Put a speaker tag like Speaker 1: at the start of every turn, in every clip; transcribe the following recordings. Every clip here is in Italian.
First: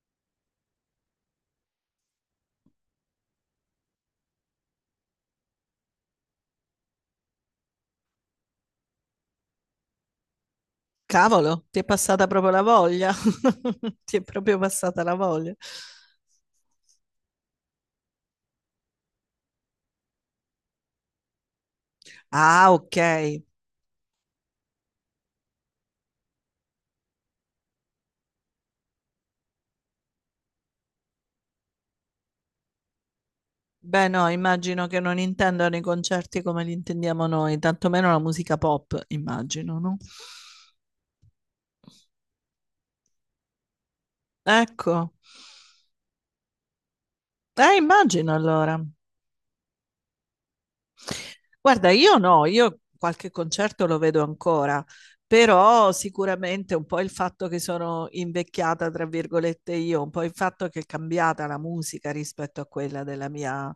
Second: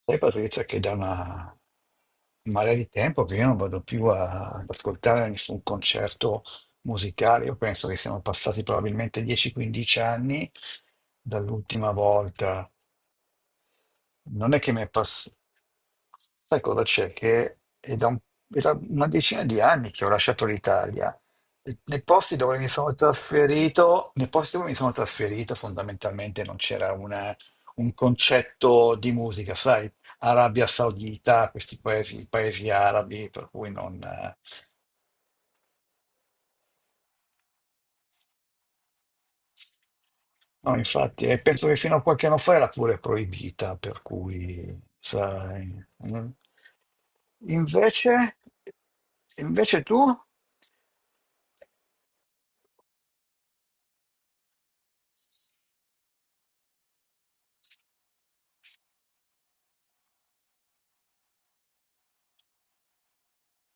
Speaker 1: Sai Patrizia che da una marea di tempo che io non vado più ad ascoltare nessun concerto musicale. Io penso che siano passati probabilmente 10-15 anni
Speaker 2: Cavolo, ti è
Speaker 1: dall'ultima
Speaker 2: passata proprio la
Speaker 1: volta.
Speaker 2: voglia. Ti è
Speaker 1: Non è
Speaker 2: proprio
Speaker 1: che mi è
Speaker 2: passata la
Speaker 1: passato.
Speaker 2: voglia.
Speaker 1: Sai cosa c'è? Che è da, un- È da una decina di anni che ho lasciato l'Italia. E nei posti dove mi
Speaker 2: Ah,
Speaker 1: sono
Speaker 2: ok.
Speaker 1: trasferito, nei posti dove mi sono trasferito, fondamentalmente non c'era una- un concetto di musica, sai? Arabia Saudita, questi paesi, paesi arabi, per cui non.
Speaker 2: Beh, no, immagino che non intendano i concerti come li intendiamo noi, tantomeno la musica pop, immagino, no?
Speaker 1: No, infatti, e penso che fino a qualche anno fa era pure proibita, per cui,
Speaker 2: Ecco.
Speaker 1: sai. Mm. Invece,
Speaker 2: Immagino allora.
Speaker 1: invece tu,
Speaker 2: Guarda, io no, io qualche concerto lo vedo ancora, però sicuramente un po' il fatto che sono invecchiata, tra virgolette, io, un po' il fatto che è cambiata la musica rispetto a quella della mia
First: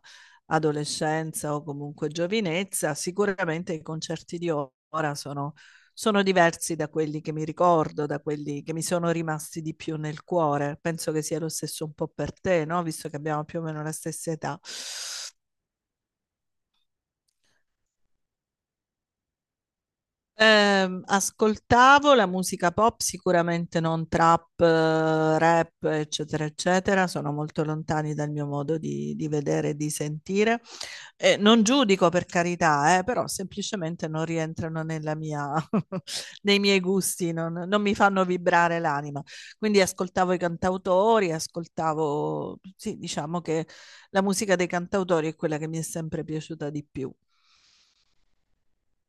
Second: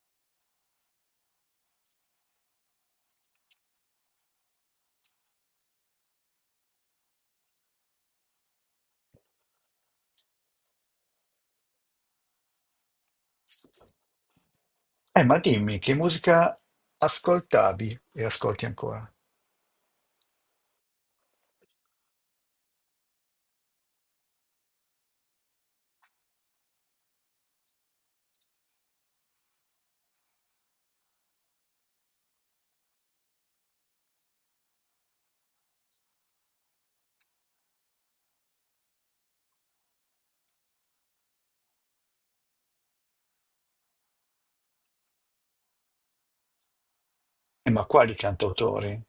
Speaker 2: adolescenza o comunque giovinezza, sicuramente i concerti di ora sono diversi da quelli che mi ricordo, da quelli che mi sono rimasti di più nel cuore. Penso che sia lo stesso un po' per te, no? Visto che abbiamo più o meno la stessa età.
Speaker 1: ma dimmi che musica ascoltavi e ascolti ancora?
Speaker 2: Ascoltavo la musica pop, sicuramente non trap, rap, eccetera, eccetera, sono molto lontani dal mio modo di vedere e di sentire. Non giudico per carità, però semplicemente non rientrano nella mia, nei miei gusti, non mi fanno vibrare l'anima. Quindi ascoltavo i cantautori, ascoltavo, sì, diciamo che la musica dei cantautori è quella che mi è sempre piaciuta di più.
Speaker 1: Ma quali cantautori?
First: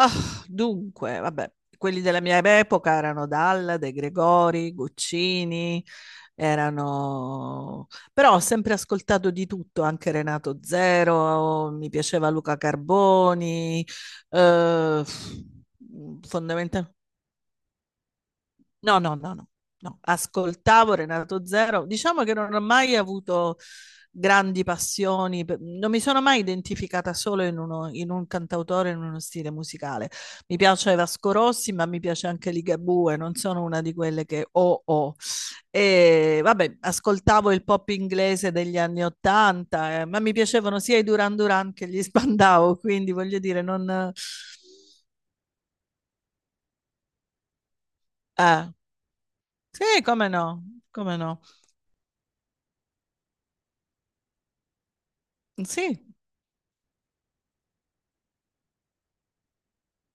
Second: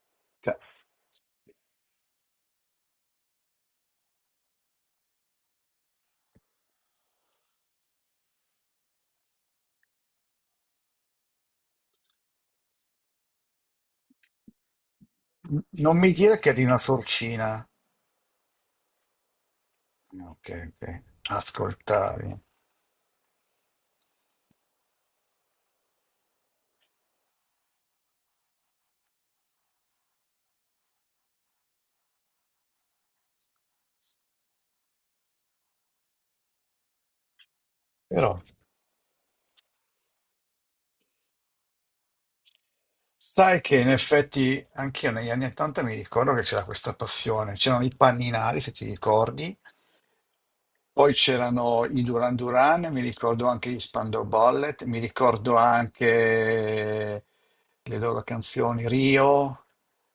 Speaker 2: Ah,
Speaker 1: Ca-
Speaker 2: dunque, vabbè, quelli della mia epoca erano Dalla, De Gregori, Guccini, erano... però ho sempre ascoltato di tutto, anche Renato Zero, mi piaceva Luca Carboni, eh,
Speaker 1: Non mi dire che è di una
Speaker 2: fondamentalmente...
Speaker 1: sorcina.
Speaker 2: No, no, no, no, no.
Speaker 1: Ok,
Speaker 2: Ascoltavo
Speaker 1: ok.
Speaker 2: Renato Zero. Diciamo che
Speaker 1: Ascoltavi.
Speaker 2: non ho mai avuto grandi passioni, non mi sono mai identificata solo in un cantautore, in uno stile musicale. Mi piace Vasco Rossi, ma mi piace anche Ligabue, non sono una di quelle che ho. E vabbè, ascoltavo il pop
Speaker 1: Però
Speaker 2: inglese degli anni Ottanta, ma mi piacevano sia i Duran Duran che gli Spandau, quindi voglio
Speaker 1: sai
Speaker 2: dire,
Speaker 1: che in
Speaker 2: non...
Speaker 1: effetti anch'io negli anni 80 mi ricordo che c'era questa passione, c'erano i panninari, se
Speaker 2: eh,
Speaker 1: ti ricordi.
Speaker 2: sì, come no,
Speaker 1: Poi
Speaker 2: come no.
Speaker 1: c'erano i Duran Duran, mi ricordo anche gli Spandau Ballet, mi ricordo
Speaker 2: Sì,
Speaker 1: anche le loro canzoni Rio,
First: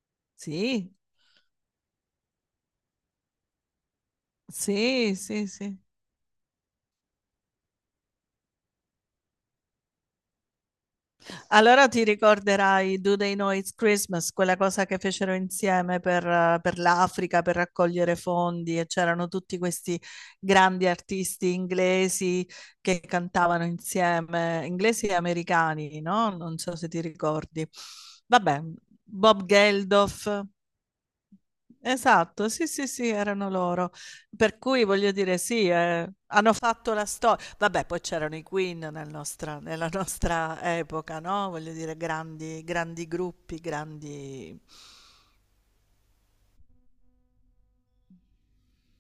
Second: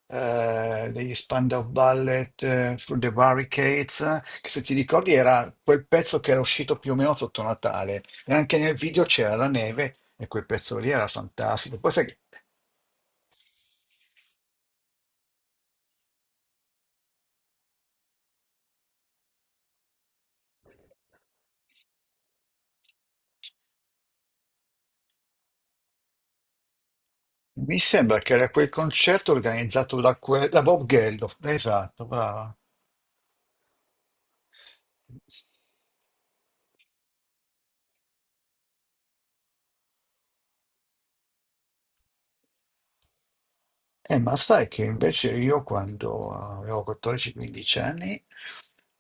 Speaker 2: sì,
Speaker 1: degli Spandau Ballet, Through the Barricades, che se ti ricordi
Speaker 2: sì, sì,
Speaker 1: era
Speaker 2: sì.
Speaker 1: quel pezzo che era uscito più o meno sotto Natale e anche nel video c'era la neve, e quel pezzo lì era fantastico.
Speaker 2: Allora
Speaker 1: Poi
Speaker 2: ti
Speaker 1: sai,
Speaker 2: ricorderai Do They Know It's Christmas, quella cosa che fecero insieme per l'Africa, per raccogliere fondi e c'erano tutti questi grandi artisti inglesi che cantavano insieme, inglesi e americani, no? Non so se ti ricordi.
Speaker 1: mi sembra che era
Speaker 2: Vabbè,
Speaker 1: quel concerto
Speaker 2: Bob
Speaker 1: organizzato
Speaker 2: Geldof.
Speaker 1: da Bob Geldof, esatto,
Speaker 2: Esatto,
Speaker 1: brava.
Speaker 2: sì, sì, sì, erano loro. Per cui voglio dire, sì, hanno fatto la storia. Vabbè, poi c'erano i Queen nella nostra epoca, no? Voglio dire, grandi, grandi gruppi,
Speaker 1: Ma
Speaker 2: grandi.
Speaker 1: sai che invece io quando avevo 14-15 anni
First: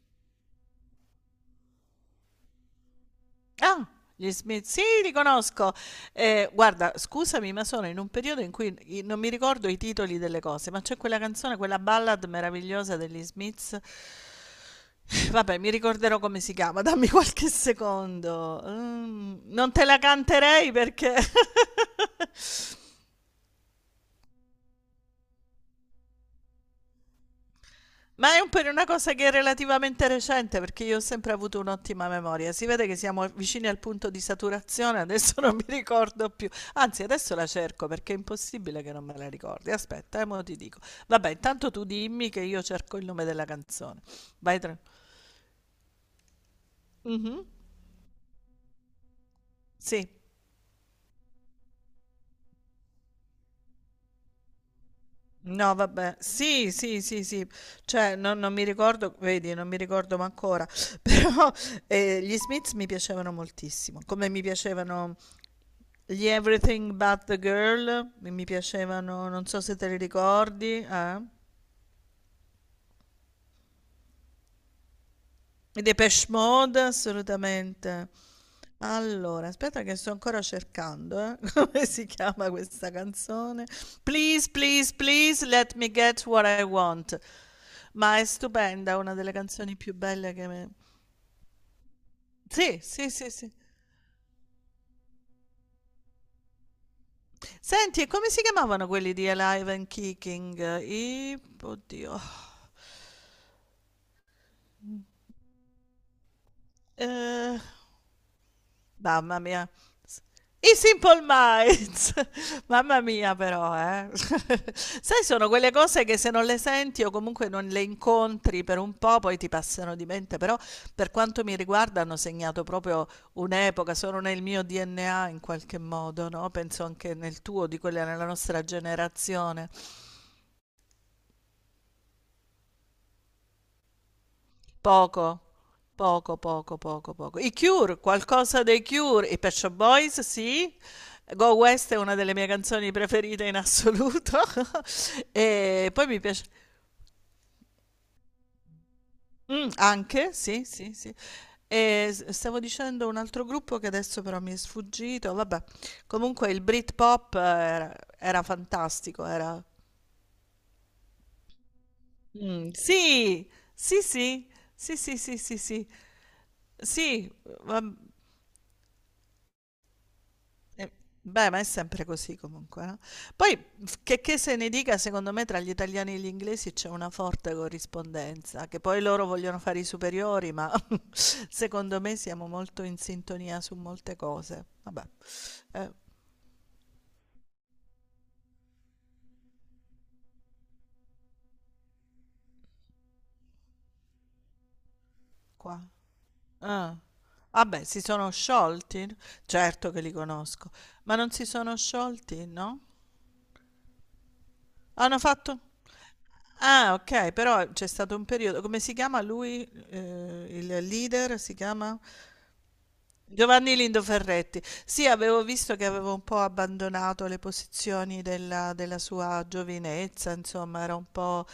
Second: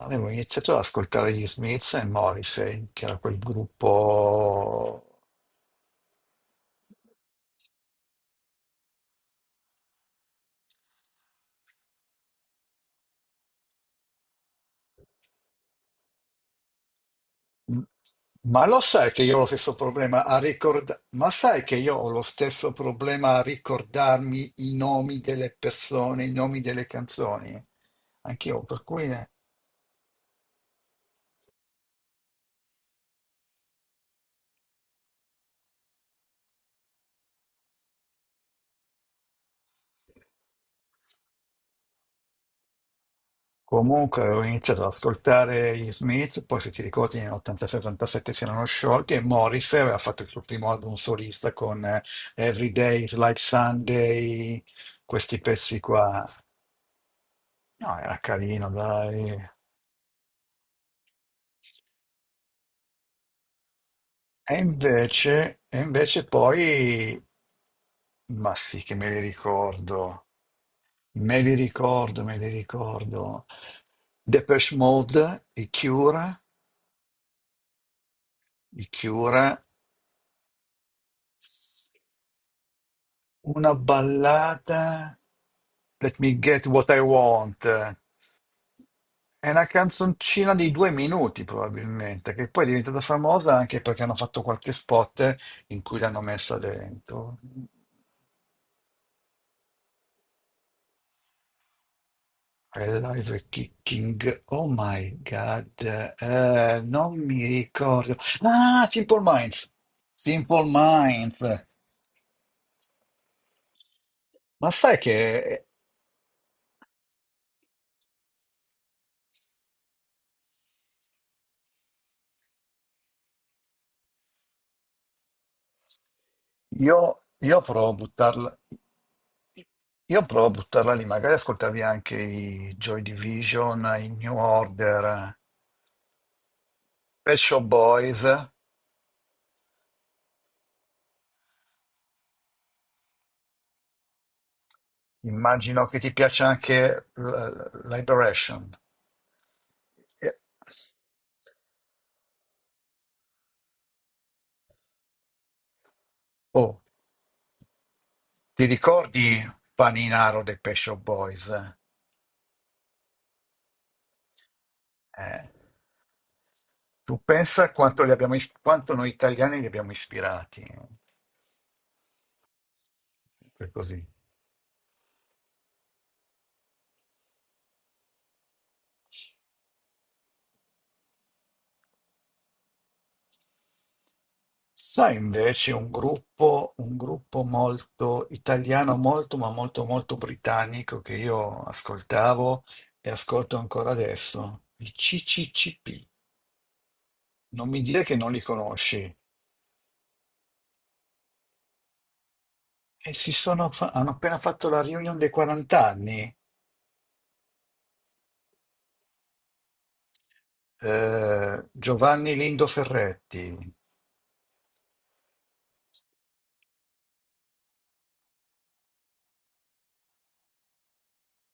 Speaker 1: avevo iniziato ad ascoltare gli Smiths e Morrissey, che era quel
Speaker 2: Ah, gli Smith, sì,
Speaker 1: gruppo...
Speaker 2: li conosco. Guarda, scusami, ma sono in un periodo in cui non mi ricordo i titoli delle cose, ma c'è quella canzone, quella ballad meravigliosa degli Smiths. Vabbè, mi ricorderò come si chiama, dammi qualche secondo.
Speaker 1: Ma lo sai che
Speaker 2: Mm,
Speaker 1: io ho lo
Speaker 2: non
Speaker 1: stesso
Speaker 2: te la
Speaker 1: problema a
Speaker 2: canterei
Speaker 1: ricordarmi...
Speaker 2: perché
Speaker 1: Ma sai che io ho lo stesso problema a ricordarmi i nomi delle persone, i nomi delle canzoni?
Speaker 2: ma è un
Speaker 1: Anch'io,
Speaker 2: per
Speaker 1: per
Speaker 2: una
Speaker 1: cui...
Speaker 2: cosa che è relativamente recente perché io ho sempre avuto un'ottima memoria. Si vede che siamo vicini al punto di saturazione, adesso non mi ricordo più. Anzi, adesso la cerco perché è impossibile che non me la ricordi. Aspetta, mo ti dico. Vabbè, intanto tu dimmi che io cerco il nome della canzone.
Speaker 1: comunque ho
Speaker 2: Vai tra...
Speaker 1: iniziato ad ascoltare gli Smith, poi se ti ricordi
Speaker 2: Mhm.
Speaker 1: nell'86-87 si erano sciolti, e Morrissey aveva
Speaker 2: Sì.
Speaker 1: fatto il suo primo album solista con Every Day is Like Sunday, questi
Speaker 2: No,
Speaker 1: pezzi
Speaker 2: vabbè.
Speaker 1: qua.
Speaker 2: Sì, sì, sì, sì.
Speaker 1: No,
Speaker 2: Cioè,
Speaker 1: era
Speaker 2: non mi
Speaker 1: carino,
Speaker 2: ricordo,
Speaker 1: dai.
Speaker 2: vedi, non mi ricordo ma ancora. Però gli Smiths mi piacevano moltissimo, come mi
Speaker 1: E
Speaker 2: piacevano
Speaker 1: invece, e invece
Speaker 2: gli Everything
Speaker 1: poi,
Speaker 2: But the Girl mi
Speaker 1: ma sì che me li
Speaker 2: piacevano, non so se te li
Speaker 1: ricordo,
Speaker 2: ricordi, eh?
Speaker 1: me li ricordo, me li ricordo. Depeche Mode, i
Speaker 2: I Depeche
Speaker 1: Cure,
Speaker 2: Mode, assolutamente.
Speaker 1: i Cure.
Speaker 2: Allora, aspetta che sto ancora cercando, come si chiama questa canzone?
Speaker 1: Una
Speaker 2: Please,
Speaker 1: ballata,
Speaker 2: please, please, let me
Speaker 1: Let
Speaker 2: get
Speaker 1: Me
Speaker 2: what I
Speaker 1: Get What I
Speaker 2: want.
Speaker 1: Want,
Speaker 2: Ma è stupenda, una delle
Speaker 1: è una
Speaker 2: canzoni più belle che
Speaker 1: canzoncina
Speaker 2: me...
Speaker 1: di due minuti probabilmente, che poi è
Speaker 2: Sì,
Speaker 1: diventata
Speaker 2: sì, sì, sì.
Speaker 1: famosa anche perché hanno fatto qualche spot in cui l'hanno messa dentro.
Speaker 2: Senti, e come si chiamavano quelli di Alive and Kicking? I... Oddio.
Speaker 1: Live Kicking, oh my god, non mi
Speaker 2: Eh...
Speaker 1: ricordo. Ah, Simple
Speaker 2: Mamma
Speaker 1: Minds,
Speaker 2: mia. S
Speaker 1: Simple
Speaker 2: I Simple
Speaker 1: Minds.
Speaker 2: Minds. Mamma mia però, eh.
Speaker 1: Ma sai
Speaker 2: Sai sono
Speaker 1: che
Speaker 2: quelle cose che se non le senti o comunque non le incontri per un po' poi ti passano di mente, però per quanto mi riguarda hanno segnato proprio un'epoca, sono nel mio DNA in qualche modo, no, penso anche
Speaker 1: io,
Speaker 2: nel
Speaker 1: io
Speaker 2: tuo, di
Speaker 1: provo a
Speaker 2: quella nella
Speaker 1: buttarla.
Speaker 2: nostra generazione.
Speaker 1: Io provo a buttarla lì, magari ascoltavi anche i Joy Division, i New Order,
Speaker 2: Poco,
Speaker 1: Pet
Speaker 2: poco. I
Speaker 1: Shop
Speaker 2: Cure,
Speaker 1: Boys,
Speaker 2: qualcosa dei Cure, i Pet Shop Boys, sì. Go West è una delle mie canzoni preferite in assoluto.
Speaker 1: immagino
Speaker 2: E
Speaker 1: che
Speaker 2: poi
Speaker 1: ti
Speaker 2: mi piace
Speaker 1: piaccia anche Liberation.
Speaker 2: mm, anche,
Speaker 1: E-
Speaker 2: sì, sì, sì. Stavo dicendo un altro gruppo che adesso però mi è sfuggito. Vabbè, comunque il
Speaker 1: Oh,
Speaker 2: Britpop era
Speaker 1: ti
Speaker 2: fantastico,
Speaker 1: ricordi
Speaker 2: era
Speaker 1: Paninaro dei Pet Shop Boys?
Speaker 2: mm, sì, sì, sì, sì, sì, sì,
Speaker 1: Eh,
Speaker 2: sì, sì,
Speaker 1: tu
Speaker 2: sì,
Speaker 1: pensa
Speaker 2: va-
Speaker 1: quanto, quanto noi italiani li abbiamo ispirati,
Speaker 2: eh, beh, ma è sempre così comunque, no? Poi,
Speaker 1: per così.
Speaker 2: che se ne dica, secondo me tra gli italiani e gli inglesi c'è una forte corrispondenza, che poi loro vogliono fare i superiori, ma secondo me siamo molto in sintonia su molte cose. Vabbè,
Speaker 1: Sai, invece
Speaker 2: eh,
Speaker 1: un gruppo molto italiano, molto ma molto molto britannico che io ascoltavo e ascolto ancora adesso, i
Speaker 2: qua.
Speaker 1: CCCP.
Speaker 2: Ah.
Speaker 1: Non mi
Speaker 2: Vabbè, si
Speaker 1: dire che
Speaker 2: sono
Speaker 1: non li
Speaker 2: sciolti?
Speaker 1: conosci.
Speaker 2: Certo che li conosco, ma non si sono sciolti, no?
Speaker 1: E hanno appena fatto la reunion
Speaker 2: Hanno
Speaker 1: dei
Speaker 2: fatto...
Speaker 1: 40 anni.
Speaker 2: Ah, ok, però c'è stato un periodo... Come si chiama lui? Il leader si chiama?
Speaker 1: Giovanni Lindo Ferretti.
Speaker 2: Giovanni Lindo Ferretti. Sì, avevo visto che avevo un po' abbandonato le posizioni della sua giovinezza, insomma, era un po'...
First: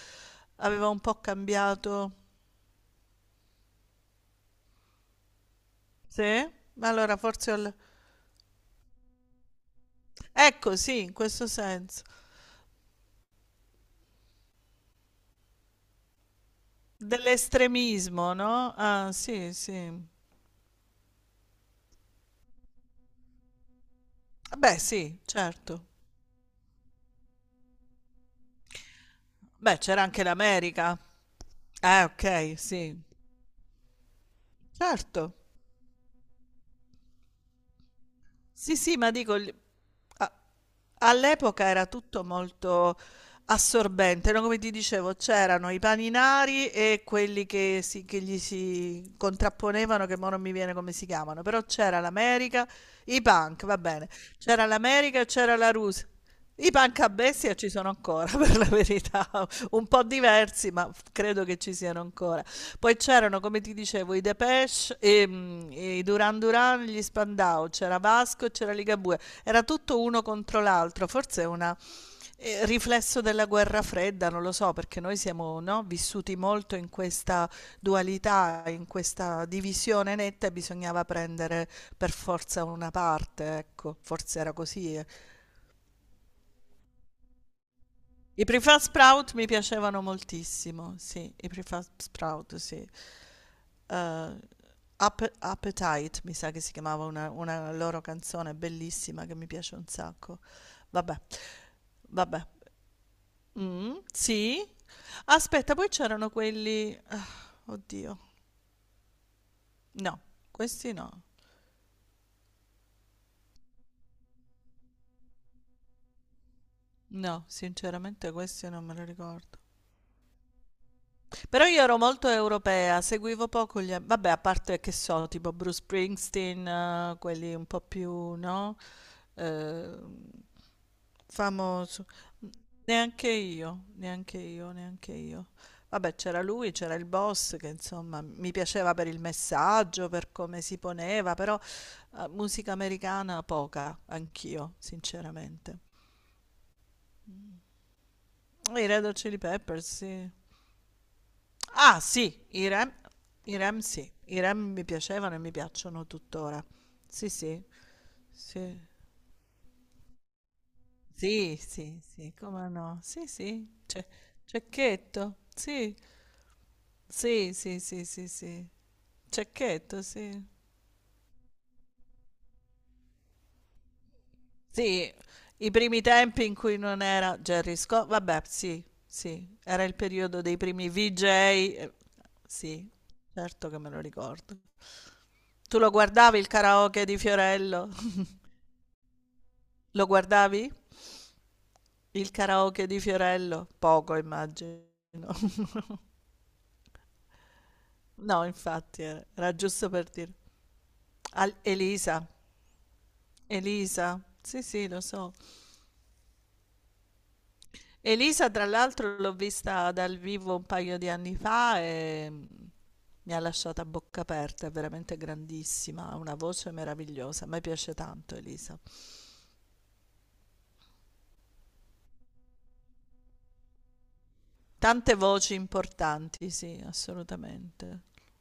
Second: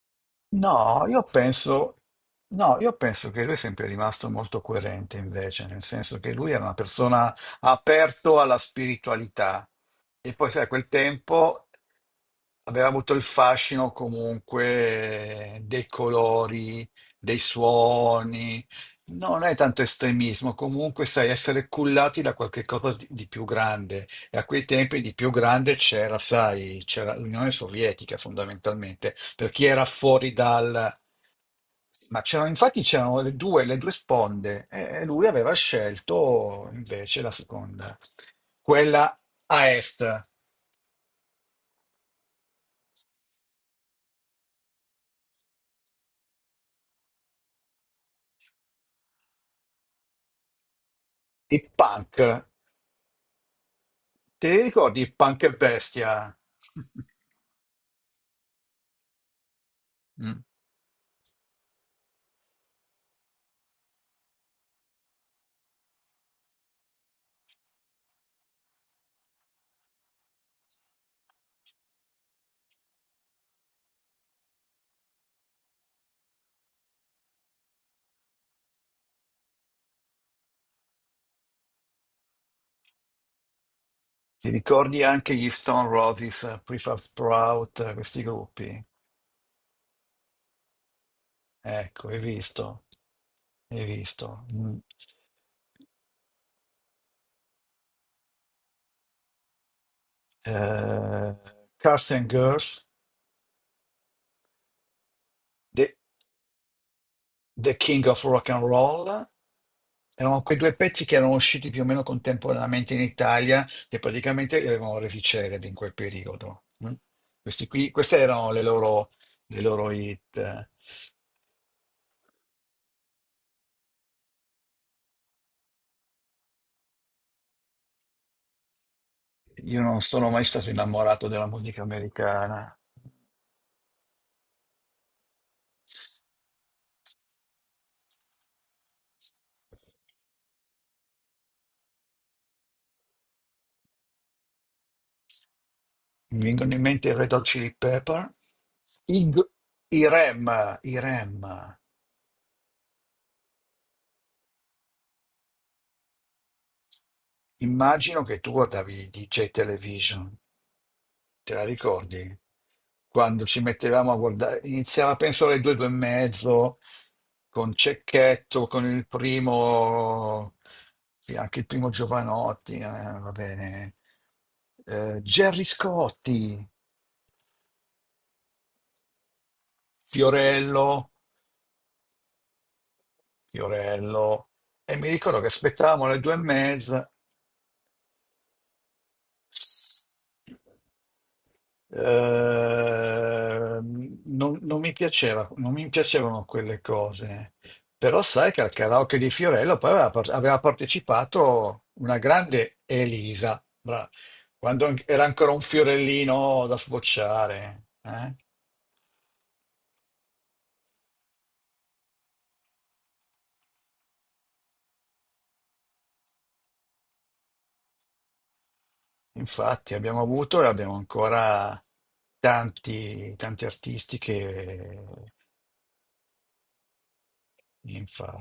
Speaker 2: aveva un
Speaker 1: No,
Speaker 2: po'
Speaker 1: io penso,
Speaker 2: cambiato.
Speaker 1: no, io penso che lui è sempre rimasto molto coerente invece, nel senso
Speaker 2: Sì?
Speaker 1: che lui era una
Speaker 2: Ma allora
Speaker 1: persona
Speaker 2: forse...
Speaker 1: aperto alla spiritualità, e poi sai, a
Speaker 2: Ecco,
Speaker 1: quel
Speaker 2: sì, in questo
Speaker 1: tempo
Speaker 2: senso.
Speaker 1: aveva avuto il fascino comunque dei colori, dei
Speaker 2: Dell'estremismo,
Speaker 1: suoni,
Speaker 2: no? Ah,
Speaker 1: non
Speaker 2: sì,
Speaker 1: è tanto
Speaker 2: sì.
Speaker 1: estremismo. Comunque sai, essere cullati da qualche cosa di più grande, e a quei
Speaker 2: Beh,
Speaker 1: tempi di
Speaker 2: sì,
Speaker 1: più grande
Speaker 2: certo.
Speaker 1: c'era, sai, c'era l'Unione Sovietica fondamentalmente, per chi
Speaker 2: Beh,
Speaker 1: era
Speaker 2: c'era anche
Speaker 1: fuori dal...
Speaker 2: l'America.
Speaker 1: Ma c'erano,
Speaker 2: Ok,
Speaker 1: infatti
Speaker 2: sì.
Speaker 1: c'erano le due sponde, e
Speaker 2: Certo.
Speaker 1: lui aveva scelto invece la seconda,
Speaker 2: Sì, sì, ma
Speaker 1: quella
Speaker 2: dico...
Speaker 1: a est,
Speaker 2: All'epoca era tutto molto assorbente, no? Come ti dicevo, c'erano i paninari e quelli che gli si contrapponevano, che ora non mi viene come si chiamano,
Speaker 1: i
Speaker 2: però c'era
Speaker 1: punk.
Speaker 2: l'America, i punk, va bene,
Speaker 1: Ti
Speaker 2: c'era
Speaker 1: ricordi
Speaker 2: l'America e
Speaker 1: Punk e
Speaker 2: c'era la Russia.
Speaker 1: Bestia?
Speaker 2: I punk a bestia ci sono ancora, per la verità, un po'
Speaker 1: Mm.
Speaker 2: diversi, ma credo che ci siano ancora. Poi c'erano, come ti dicevo, i Depeche, i Duran Duran, gli Spandau, c'era Vasco e c'era Ligabue. Era tutto uno contro l'altro, forse è un riflesso della guerra fredda, non lo so, perché noi siamo, no, vissuti molto in questa dualità, in questa divisione netta e bisognava prendere per forza una parte, ecco, forse
Speaker 1: Ti
Speaker 2: era così.
Speaker 1: ricordi
Speaker 2: Eh.
Speaker 1: anche gli Stone Roses, Prefab Sprout, questi
Speaker 2: I Prefab
Speaker 1: gruppi?
Speaker 2: Sprout mi piacevano moltissimo, sì, i Prefab
Speaker 1: Ecco, hai
Speaker 2: Sprout,
Speaker 1: visto,
Speaker 2: sì.
Speaker 1: hai
Speaker 2: Eh,
Speaker 1: visto. Mm.
Speaker 2: Appetite, mi sa che si chiamava una loro canzone bellissima che mi piace un sacco. Vabbè,
Speaker 1: Eh, Cars and
Speaker 2: vabbè.
Speaker 1: Girls,
Speaker 2: Sì. Aspetta, poi
Speaker 1: The,
Speaker 2: c'erano quelli
Speaker 1: The King
Speaker 2: oddio.
Speaker 1: of Rock and Roll.
Speaker 2: No,
Speaker 1: Erano quei due
Speaker 2: questi
Speaker 1: pezzi che
Speaker 2: no.
Speaker 1: erano usciti più o meno contemporaneamente in Italia, che praticamente li avevano resi celebri in quel periodo. Mm.
Speaker 2: No,
Speaker 1: Questi qui, queste
Speaker 2: sinceramente
Speaker 1: erano
Speaker 2: questi non me li ricordo.
Speaker 1: le loro hit.
Speaker 2: Però io ero molto europea, seguivo poco gli... Vabbè, a parte che so, tipo Bruce Springsteen, quelli un po' più, no?
Speaker 1: Io non
Speaker 2: Ehm,
Speaker 1: sono mai stato innamorato della musica
Speaker 2: famoso.
Speaker 1: americana.
Speaker 2: Neanche io, neanche io, neanche io. Vabbè, c'era lui, c'era il boss che insomma mi piaceva per il messaggio, per come si poneva, però musica americana poca, anch'io, sinceramente.
Speaker 1: Mi vengono in mente i Red Hot Chili Pepper,
Speaker 2: I Red Hot
Speaker 1: i,
Speaker 2: Chili
Speaker 1: G-
Speaker 2: Peppers,
Speaker 1: i
Speaker 2: sì.
Speaker 1: REM, i REM.
Speaker 2: Ah, sì, i Rem sì, i Rem mi piacevano e mi piacciono tuttora. Sì, sì,
Speaker 1: Immagino che tu
Speaker 2: sì,
Speaker 1: guardavi DJ Television, te
Speaker 2: sì,
Speaker 1: la
Speaker 2: sì, sì,
Speaker 1: ricordi?
Speaker 2: come no? Sì,
Speaker 1: Quando ci
Speaker 2: sì, c'è
Speaker 1: mettevamo a guardare, iniziava
Speaker 2: Cecchetto,
Speaker 1: penso alle due, due e
Speaker 2: sì,
Speaker 1: mezzo,
Speaker 2: sì,
Speaker 1: con
Speaker 2: sì, sì, sì, sì.
Speaker 1: Cecchetto, con il
Speaker 2: Cecchetto, sì.
Speaker 1: primo, sì, anche il primo Giovanotti, va bene,
Speaker 2: Sì,
Speaker 1: Gerry
Speaker 2: i primi tempi in
Speaker 1: Scotti,
Speaker 2: cui non era Jerry Scott, vabbè, sì, sì, era il periodo dei primi
Speaker 1: Fiorello.
Speaker 2: VJ, sì, certo che me lo
Speaker 1: Fiorello.
Speaker 2: ricordo.
Speaker 1: E mi ricordo che
Speaker 2: Tu lo
Speaker 1: aspettavamo le due e
Speaker 2: guardavi il karaoke
Speaker 1: mezza.
Speaker 2: di Fiorello? Lo guardavi? Il karaoke di Fiorello? Poco,
Speaker 1: Non
Speaker 2: immagino.
Speaker 1: mi piaceva, non mi piacevano quelle cose. Però
Speaker 2: No,
Speaker 1: sai che al
Speaker 2: infatti,
Speaker 1: karaoke di
Speaker 2: era
Speaker 1: Fiorello
Speaker 2: giusto
Speaker 1: poi
Speaker 2: per dire.
Speaker 1: aveva partecipato una
Speaker 2: Elisa,
Speaker 1: grande Elisa,
Speaker 2: Elisa, sì,
Speaker 1: quando
Speaker 2: sì, lo
Speaker 1: era
Speaker 2: so.
Speaker 1: ancora un fiorellino da sbocciare. Eh.
Speaker 2: Elisa, tra l'altro, l'ho vista dal vivo un paio di anni fa e mm, mi ha lasciata a bocca aperta, è veramente grandissima, ha una voce meravigliosa, a me piace tanto Elisa.
Speaker 1: Infatti abbiamo avuto e abbiamo ancora tanti, tanti artisti che...
Speaker 2: Tante voci importanti, sì, assolutamente.
Speaker 1: infatti.